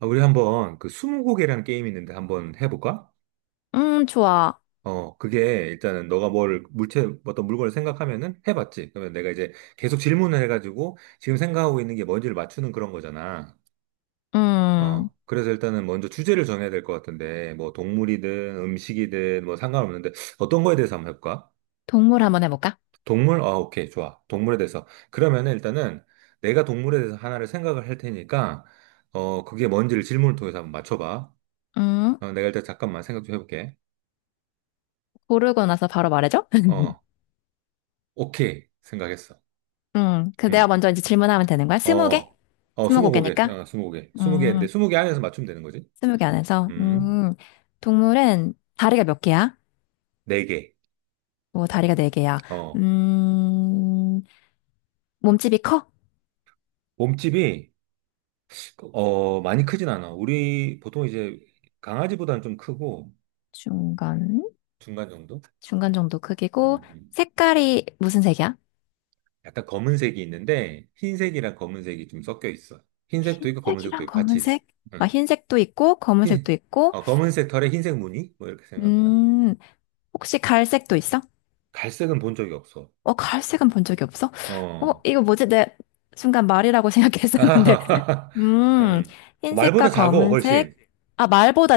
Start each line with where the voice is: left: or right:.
right: 아, 우리 한번 그 스무고개라는 게임이 있는데 한번 해볼까?
left: 좋아.
right: 그게 일단은 너가 뭘 물체 어떤 물건을 생각하면은 해봤지. 그러면 내가 이제 계속 질문을 해가지고 지금 생각하고 있는 게 뭔지를 맞추는 그런 거잖아.
left: 음,
right: 그래서 일단은 먼저 주제를 정해야 될 것 같은데 뭐 동물이든 음식이든 뭐 상관없는데 어떤 거에 대해서 한번 해볼까?
left: 동물 한번 해볼까?
right: 동물? 아, 오케이, 좋아. 동물에 대해서. 그러면은 일단은 내가 동물에 대해서 하나를 생각을 할 테니까 그게 뭔지를 질문을 통해서 한번 맞춰봐.
left: 음,
right: 내가 일단 잠깐만 생각 좀 해볼게.
left: 고르고 나서 바로 말해줘?
right: 어, 오케이. 생각했어.
left: 그 내가
right: 음,
left: 먼저 이제 질문하면 되는 거야? 20개?
right: 어,
left: 스무
right: 스무 고개,
left: 고개니까?
right: 스무 개인데,
left: 음,
right: 20개 안에서 맞추면 되는 거지?
left: 20개 안에서.
right: 음,
left: 동물은 다리가 몇 개야?
right: 4개.
left: 뭐, 다리가 4개야.
right: 어,
left: 음, 몸집이 커?
right: 몸집이, 많이 크진 않아. 우리, 보통 이제, 강아지보다는 좀 크고,
left: 중간?
right: 중간 정도?
left: 중간 정도 크기고,
right: 음, 음.
left: 색깔이 무슨 색이야?
right: 약간 검은색이 있는데, 흰색이랑 검은색이 좀 섞여 있어. 흰색도 있고, 검은색도
left: 흰색이랑
right: 있고, 같이 있어.
left: 검은색? 아,
right: 응.
left: 흰색도 있고,
right: 흰,
left: 검은색도 있고,
right: 검은색 털에 흰색 무늬? 뭐, 이렇게 생각하면 되나?
left: 음, 혹시 갈색도 있어?
right: 갈색은 본 적이 없어.
left: 어, 갈색은 본 적이 없어? 어,
right: 어,
left: 이거 뭐지? 내 순간 말이라고 생각했었는데.
right: 아,
left: 음,
right: 음.
left: 흰색과
right: 말보다 작어,
left: 검은색.
right: 훨씬.
left: 아, 말보다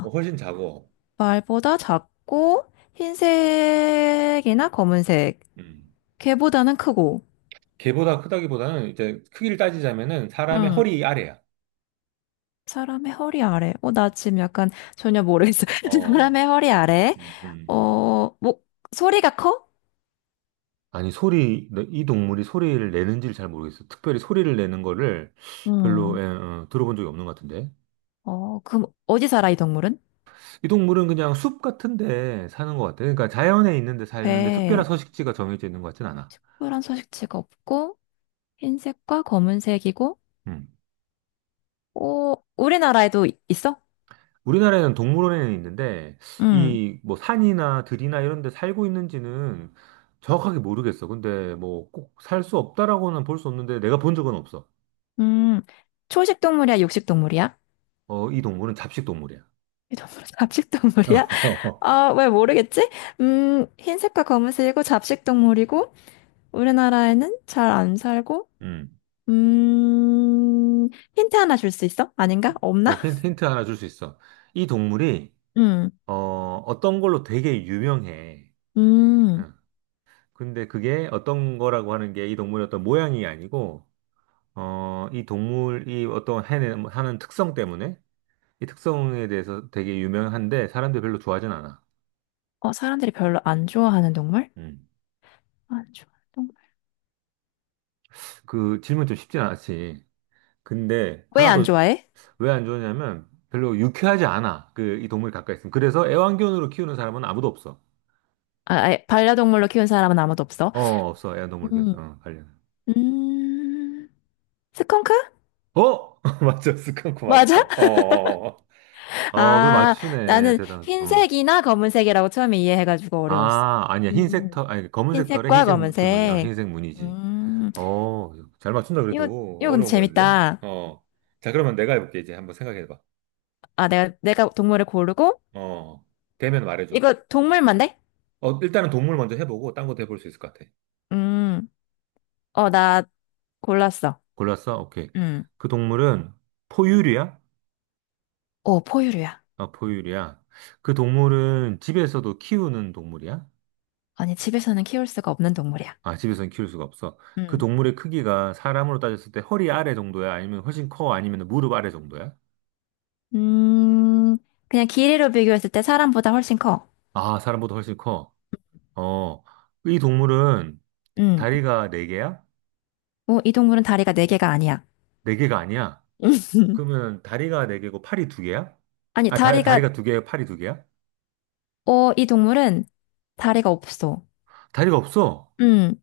right: 훨씬 작어.
left: 말보다 작고, 흰색이나 검은색.
right: 음.
left: 걔보다는 크고.
right: 개보다 크다기보다는 이제 크기를 따지자면은 사람의
left: 음.
right: 허리 아래야.
left: 사람의 허리 아래. 어, 나 지금 약간 전혀 모르겠어.
right: 어,
left: 사람의 허리 아래.
right: 음, 음.
left: 어, 목, 소리가 커?
right: 아니, 소리, 이 동물이 소리를 내는지를 잘 모르겠어. 특별히 소리를 내는 거를 별로
left: 음.
right: 들어본 적이 없는 것 같은데.
left: 어, 그럼 어디 살아, 이 동물은?
right: 이 동물은 그냥 숲 같은 데 사는 것 같아. 그러니까 자연에 있는 데 살는데 특별한
left: 배에
right: 서식지가 정해져 있는 것 같진 않아.
left: 특별한 서식지가 없고, 흰색과 검은색이고,
right: 음.
left: 오, 우리나라에도 이- 있어?
right: 우리나라에는 동물원에는 있는데,
left: 음,
right: 이 뭐 산이나 들이나 이런 데 살고 있는지는 정확하게 모르겠어. 근데 뭐 꼭 살 수 없다라고는 볼 수 없는데, 내가 본 적은 없어.
left: 음, 초식 동물이야, 육식 동물이야?
right: 이 동물은 잡식 동물이야.
left: 이 동물은 잡식 동물이야? 아, 왜 모르겠지? 흰색과 검은색이고, 잡식 동물이고, 우리나라에는 잘 안 살고,
right: 음.
left: 음, 힌트 하나 줄 수 있어? 아닌가? 없나?
right: 힌트 하나 줄 수 있어. 이 동물이,
left: 음,
right: 어, 어떤 걸로 되게 유명해.
left: 음,
right: 어. 근데 그게 어떤 거라고 하는 게 이 동물의 어떤 모양이 아니고, 이 동물이 어떤 하는 특성 때문에 이 특성에 대해서 되게 유명한데 사람들이 별로 좋아하진 않아.
left: 어, 사람들이 별로 안 좋아하는 동물?
right: 음.
left: 안 좋아하는 동물.
right: 그 질문 좀 쉽진 않았지. 근데
left: 왜
right: 하나
left: 안
right: 더
left: 좋아해?
right: 왜 안 좋으냐면 별로 유쾌하지 않아. 그 이 동물 가까이 있으면. 그래서 애완견으로 키우는 사람은 아무도 없어.
left: 아, 아예 반려동물로 키운 사람은 아무도 없어.
right: 어, 없어. 애완동물 키우는
left: 음,
right: 사람. 관련.
left: 음. 스컹크?
right: 어? 맞아. 스컹크 맞아.
left: 맞아?
right: 어, 어, 어. 그걸
left: 아,
right: 맞추네.
left: 나는
right: 대단. 어.
left: 흰색이나 검은색이라고 처음에 이해해가지고 어려웠어.
right: 아, 아니야. 흰색
left: 음.
right: 털, 아니 검은색 털에
left: 흰색과
right: 흰색 줄무늬,
left: 검은색.
right: 흰색 무늬지.
left: 음,
right: 어, 잘 맞춘다
left: 이거,
right: 그래도
left: 이거 근데
right: 어려운 거였네.
left: 재밌다.
right: 어. 자, 그러면 내가 해볼게 이제 한번 생각해봐.
left: 아, 내가 동물을 고르고,
right: 어, 되면 말해줘.
left: 이거 동물만 돼?
right: 일단은 동물 먼저 해보고 딴 것도 해볼 수 있을 것 같아.
left: 음, 어, 나 골랐어.
right: 골랐어? 오케이.
left: 음,
right: 그 동물은 포유류야?
left: 어, 포유류야.
right: 아, 포유류야. 그 동물은 집에서도 키우는 동물이야?
left: 아니, 집에서는 키울 수가 없는 동물이야.
right: 아, 집에서는 키울 수가 없어. 그
left: 음,
right: 동물의 크기가 사람으로 따졌을 때 허리 아래 정도야? 아니면 훨씬 커? 아니면 무릎 아래 정도야?
left: 음, 그냥 길이로 비교했을 때 사람보다 훨씬 커.
right: 아, 사람보다 훨씬 커. 어, 이 동물은
left: 음,
right: 다리가 4개야4개가
left: 어, 이 동물은 다리가 4개가 아니야.
right: 아니야? 그러면 다리가 4개고 팔이 2개야.
left: 아니,
right: 아,
left: 다리가
right: 다리가 2개에 팔이 2개야.
left: 이 동물은 다리가 없어.
right: 다리가 없어.
left: 음,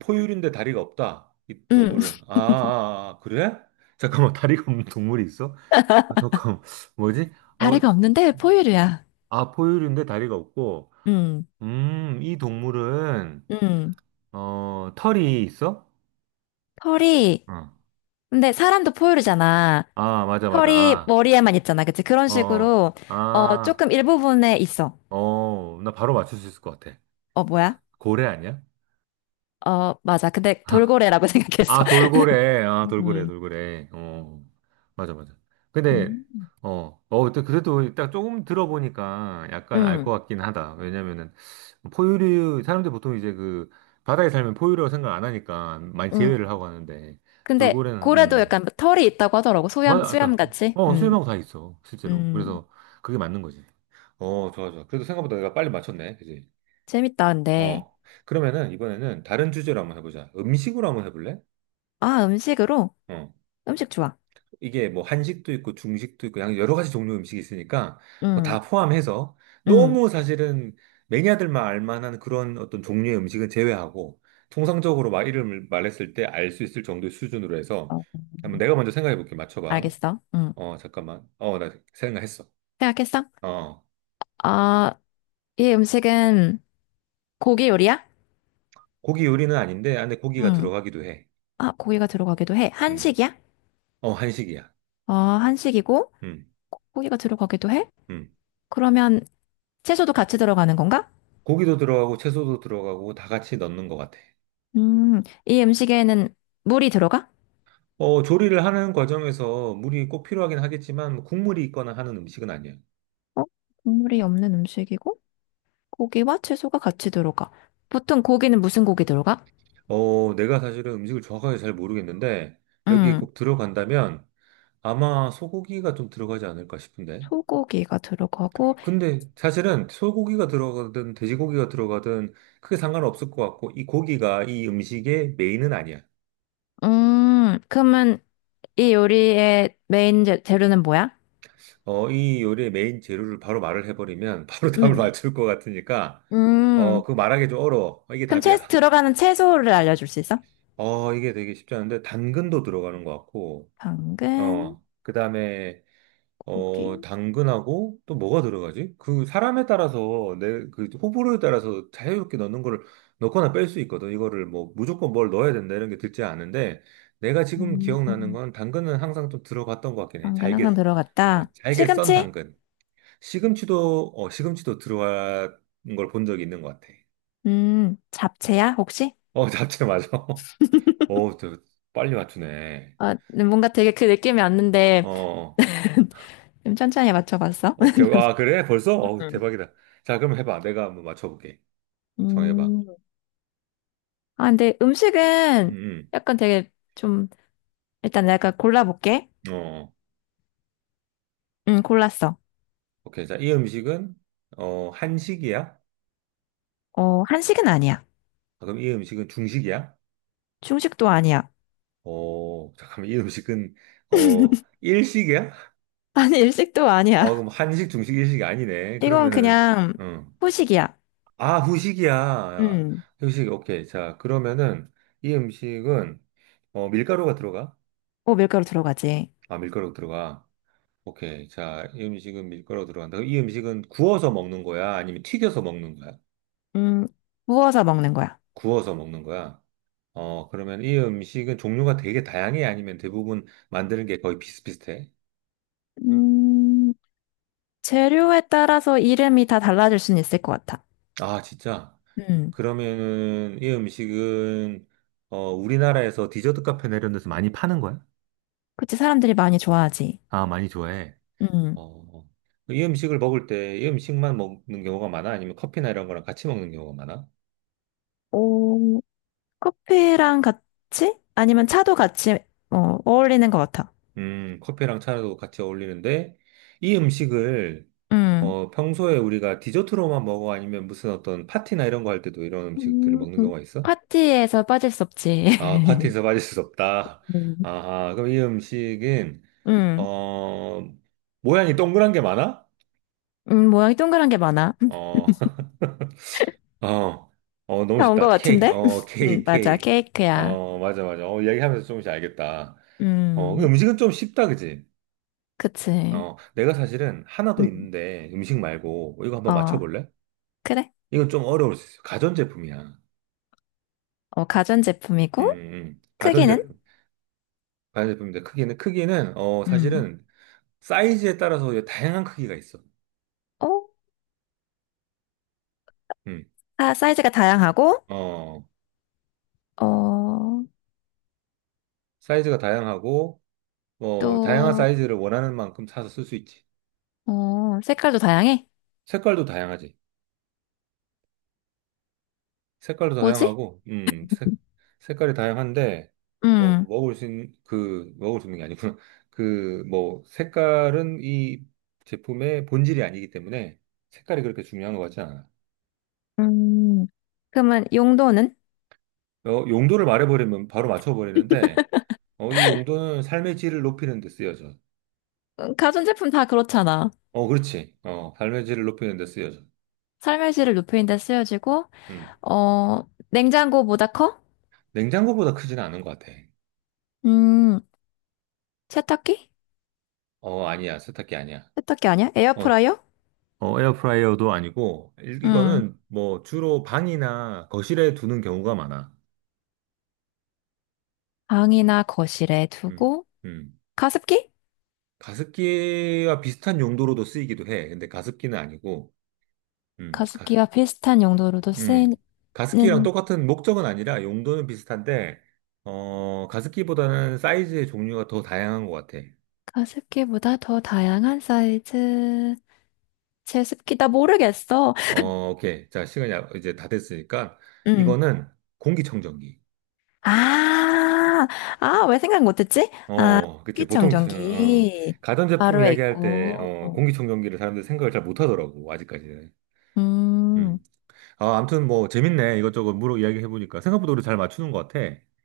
right: 포유류인데 다리가 없다. 이
left: 음.
right: 동물은. 아, 아, 아, 아, 그래? 잠깐만, 다리가 없는 동물이 있어? 아, 잠깐, 뭐지? 어,
left: 다리가 없는데 포유류야.
right: 아, 포유류인데 다리가 없고,
left: 음,
right: 이 동물은,
left: 음.
right: 털이 있어?
left: 털이,
right: 어.
left: 근데 사람도 포유류잖아.
right: 아, 맞아, 맞아.
left: 털이
right: 아,
left: 머리에만 있잖아. 그치? 그런
right: 어, 어.
left: 식으로, 어,
right: 아,
left: 조금 일부분에 있어.
right: 나 바로 맞출 수 있을 것 같아.
left: 어, 뭐야?
right: 고래 아니야?
left: 어, 맞아. 근데 돌고래라고 생각했어.
right: 아, 돌고래. 아, 돌고래,
left: 음,
right: 돌고래. 어, 맞아, 맞아. 근데,
left: 음,
right: 또 그래도 딱 조금 들어보니까 약간 알
left: 음.
right: 것 같긴 하다. 왜냐면은, 포유류, 사람들 보통 이제 그, 바다에 살면 포유류라고 생각 안 하니까 많이
left: 음.
right: 제외를 하고 하는데,
left: 근데
right: 돌고래는,
left: 고래도 약간 털이 있다고 하더라고. 수염,
right: 맞아,
left: 수염
right: 맞아.
left: 같이.
right: 수염하고 다 있어, 실제로.
left: 음.
right: 그래서 그게 맞는 거지. 좋아, 좋아. 그래도 생각보다 내가 빨리 맞췄네, 그지?
left: 재밌다, 근데.
right: 어, 그러면은 이번에는 다른 주제로 한번 해보자. 음식으로 한번 해볼래?
left: 아, 음식으로?
right: 어.
left: 음식 좋아.
right: 이게 뭐 한식도 있고 중식도 있고 여러 가지 종류 음식이 있으니까 뭐 다
left: 음,
right: 포함해서
left: 음.
right: 너무 사실은 매니아들만 알 만한 그런 어떤 종류의 음식은 제외하고 통상적으로 막 이름을 말했을 때 알 수 있을 정도의 수준으로 해서
left: 어,
right: 한번 내가 먼저 생각해 볼게. 맞춰봐.
left: 알겠어. 응.
right: 잠깐만. 나 생각했어.
left: 생각했어?
right: 어,
left: 아, 이 음식은 고기 요리야?
right: 고기 요리는 아닌데 안에 고기가
left: 응.
right: 들어가기도 해.
left: 아, 고기가 들어가기도 해.
right: 음,
left: 한식이야?
right: 한식이야.
left: 어, 한식이고,
right: 음,
left: 고- 고기가 들어가기도 해?
right: 음.
left: 그러면 채소도 같이 들어가는 건가?
right: 고기도 들어가고 채소도 들어가고 다 같이 넣는 것 같아.
left: 이 음식에는 물이 들어가?
right: 조리를 하는 과정에서 물이 꼭 필요하긴 하겠지만 뭐 국물이 있거나 하는 음식은 아니에요.
left: 어? 국물이 없는 음식이고, 고기와 채소가 같이 들어가. 보통 고기는 무슨 고기 들어가?
right: 내가 사실은 음식을 정확하게 잘 모르겠는데 여기
left: 음,
right: 꼭 들어간다면 아마 소고기가 좀 들어가지 않을까 싶은데.
left: 소고기가 들어가고,
right: 근데 사실은 소고기가 들어가든 돼지고기가 들어가든 크게 상관없을 것 같고 이 고기가 이 음식의 메인은 아니야.
left: 그러면 이 요리의 메인 재료는 뭐야?
right: 이 요리의 메인 재료를 바로 말을 해버리면 바로 답을
left: 응.
right: 맞출 것 같으니까
left: 음,
right: 그거 말하기 좀 어려워. 이게
left: 그럼
right: 답이야.
left: 들어가는 채소를 알려줄 수 있어?
right: 이게 되게 쉽지 않은데, 당근도 들어가는 것 같고,
left: 당근,
right: 그 다음에,
left: 고기,
right: 당근하고 또 뭐가 들어가지? 그 사람에 따라서 내 그 호불호에 따라서 자유롭게 넣는 거를 넣거나 뺄 수 있거든. 이거를 뭐 무조건 뭘 넣어야 된다 이런 게 듣지 않은데, 내가 지금 기억나는
left: 음,
right: 건 당근은 항상 좀 들어갔던 것 같긴 해.
left: 당근 항상
right: 잘게, 어,
left: 들어갔다.
right: 잘게 썬
left: 시금치?
right: 당근. 시금치도 들어간 걸 본 적이 있는 것 같아.
left: 잡채야, 혹시?
right: 잡채 맞아. 어, 저 빨리 맞추네.
left: 어, 뭔가 되게 그 느낌이 왔는데,
right: 어.
left: 좀 천천히 맞춰봤어?
right: 오케이. 아, 그래? 벌써? 어,
left: 음.
right: 대박이다. 자, 그럼 해봐. 내가 한번 맞춰볼게. 정해봐.
left: 음. 아, 근데 음식은
right: 음,
left: 약간 되게 좀, 일단 내가 골라볼게.
right: 어, 어.
left: 응, 골랐어.
right: 오케이. 자, 이 음식은, 한식이야?
left: 어, 한식은 아니야.
right: 아, 그럼 이 음식은 중식이야?
left: 중식도 아니야.
right: 잠깐만. 이 음식은, 일식이야?
left: 아니, 일식도
right: 아,
left: 아니야.
right: 그럼 한식, 중식, 일식이 아니네.
left: 이건
right: 그러면은,
left: 그냥
right: 음.
left: 후식이야.
right: 아, 후식이야.
left: 음.
right: 후식, 오케이. 자, 그러면은, 이 음식은, 밀가루가 들어가?
left: 오, 밀가루 들어가지.
right: 아, 밀가루 들어가. 오케이. 자, 이 음식은 밀가루 들어간다. 그럼 이 음식은 구워서 먹는 거야? 아니면 튀겨서 먹는 거야?
left: 음, 구워서 먹는 거야.
right: 구워서 먹는 거야? 그러면 이 음식은 종류가 되게 다양해? 아니면 대부분 만드는 게 거의 비슷비슷해?
left: 음, 재료에 따라서 이름이 다 달라질 수는 있을 것 같아.
right: 아, 진짜?
left: 음,
right: 그러면은 이 음식은 우리나라에서 디저트 카페나 이런 데서 많이 파는 거야?
left: 그치, 사람들이 많이 좋아하지.
right: 아, 많이 좋아해.
left: 음,
right: 어, 이 음식을 먹을 때 이 음식만 먹는 경우가 많아? 아니면 커피나 이런 거랑 같이 먹는 경우가 많아?
left: 오, 커피랑 같이? 아니면 차도 같이, 어, 어울리는 것 같아.
right: 커피랑 차도 같이 어울리는데 이 음식을
left: 음,
right: 평소에 우리가 디저트로만 먹어 아니면 무슨 어떤 파티나 이런 거 할 때도 이런 음식들을
left: 음,
right: 먹는 경우가 있어?
left: 파티에서 빠질 수 없지.
right: 아, 파티에서 빠질 수 없다.
left: 음,
right: 아하, 그럼 이 음식은,
left: 음,
right: 어, 모양이 동그란 게 많아?
left: 모양이 동그란 게 많아.
right: 어, 어, 너무
left: 다 온 것
right: 쉽다. 케이크,
left: 같은데?
right: 케이크,
left: 맞아,
right: 케이크.
left: 케이크야.
right: 맞아, 맞아. 얘기하면서 조금씩 알겠다. 그
left: 음,
right: 음식은 좀 쉽다, 그지?
left: 그치.
right: 내가 사실은 하나 더
left: 음,
right: 있는데 음식 말고 이거 한번
left: 어,
right: 맞춰볼래?
left: 그래.
right: 이건 좀 어려울 수 있어. 가전제품이야.
left: 어, 가전제품이고, 크기는?
right: 가전제품. 반대품입니다. 크기는
left: 음.
right: 사실은 사이즈에 따라서 이제 다양한 크기가 있어.
left: 어?
right: 음.
left: 아, 사이즈가 다양하고,
right: 어
left: 어,
right: 사이즈가 다양하고 뭐 다양한
left: 또,
right: 사이즈를 원하는 만큼 사서 쓸 수 있지.
left: 어, 색깔도 다양해?
right: 색깔도 다양하지. 색깔도
left: 뭐지?
right: 다양하고 색깔이 다양한데 뭐
left: 음,
right: 먹을 수 있는 그 먹을 수 있는 게 아니구나. 그 뭐 색깔은 이 제품의 본질이 아니기 때문에 색깔이 그렇게 중요한 것 같지 않아.
left: 음. 그러면 용도는?
right: 용도를 말해버리면 바로 맞춰버리는데, 이 용도는 삶의 질을 높이는 데 쓰여져.
left: 가전제품 다 그렇잖아.
right: 그렇지. 삶의 질을 높이는 데 쓰여져.
left: 삶의 질을 높이는 데 쓰여지고,
right: 음.
left: 어, 냉장고보다 커?
right: 냉장고보다 크지는 않은 것 같아.
left: 음, 세탁기?
right: 아니야. 세탁기 아니야.
left: 세탁기 아니야?
right: 어,
left: 에어프라이어?
right: 에어프라이어도 아니고,
left: 음,
right: 이거는 뭐 주로 방이나 거실에 두는 경우가 많아.
left: 방이나 거실에
right: 음,
left: 두고,
right: 음.
left: 가습기?
right: 가습기와 비슷한 용도로도 쓰이기도 해. 근데 가습기는 아니고, 음, 가,
left: 가습기와 비슷한 용도로도
right: 음,
left: 쓰이는
right: 가습기랑 똑같은 목적은 아니라 용도는 비슷한데, 가습기보다는 사이즈의 종류가 더 다양한 것 같아.
left: 가습기보다 더 다양한 사이즈. 제습기 나 모르겠어.
right: 오케이. 자, 시간이 이제 다 됐으니까,
left: 음.
right: 이거는 공기청정기.
left: 아, 아, 왜 생각 못했지?
right: 그치. 보통,
left: 식기청정기
right: 가전제품
left: 바로에
right: 이야기할 때,
left: 있고.
right: 공기청정기를 사람들이 생각을 잘 못하더라고, 아직까지는.
left: 음,
right: 음. 아, 아무튼 뭐, 재밌네. 이것저것 물어 이야기해보니까. 생각보다 우리 잘 맞추는 것 같아.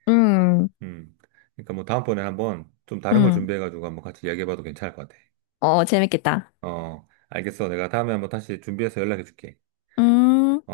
left: 음,
right: 음. 그러니까 뭐, 다음번에 한번 좀 다른 걸
left: 음.
right: 준비해가지고 한번 같이 이야기해봐도 괜찮을 것 같아.
left: 어, 재밌겠다.
right: 알겠어. 내가 다음에 한번 다시 준비해서 연락해 줄게.
left: 음.
right: 어?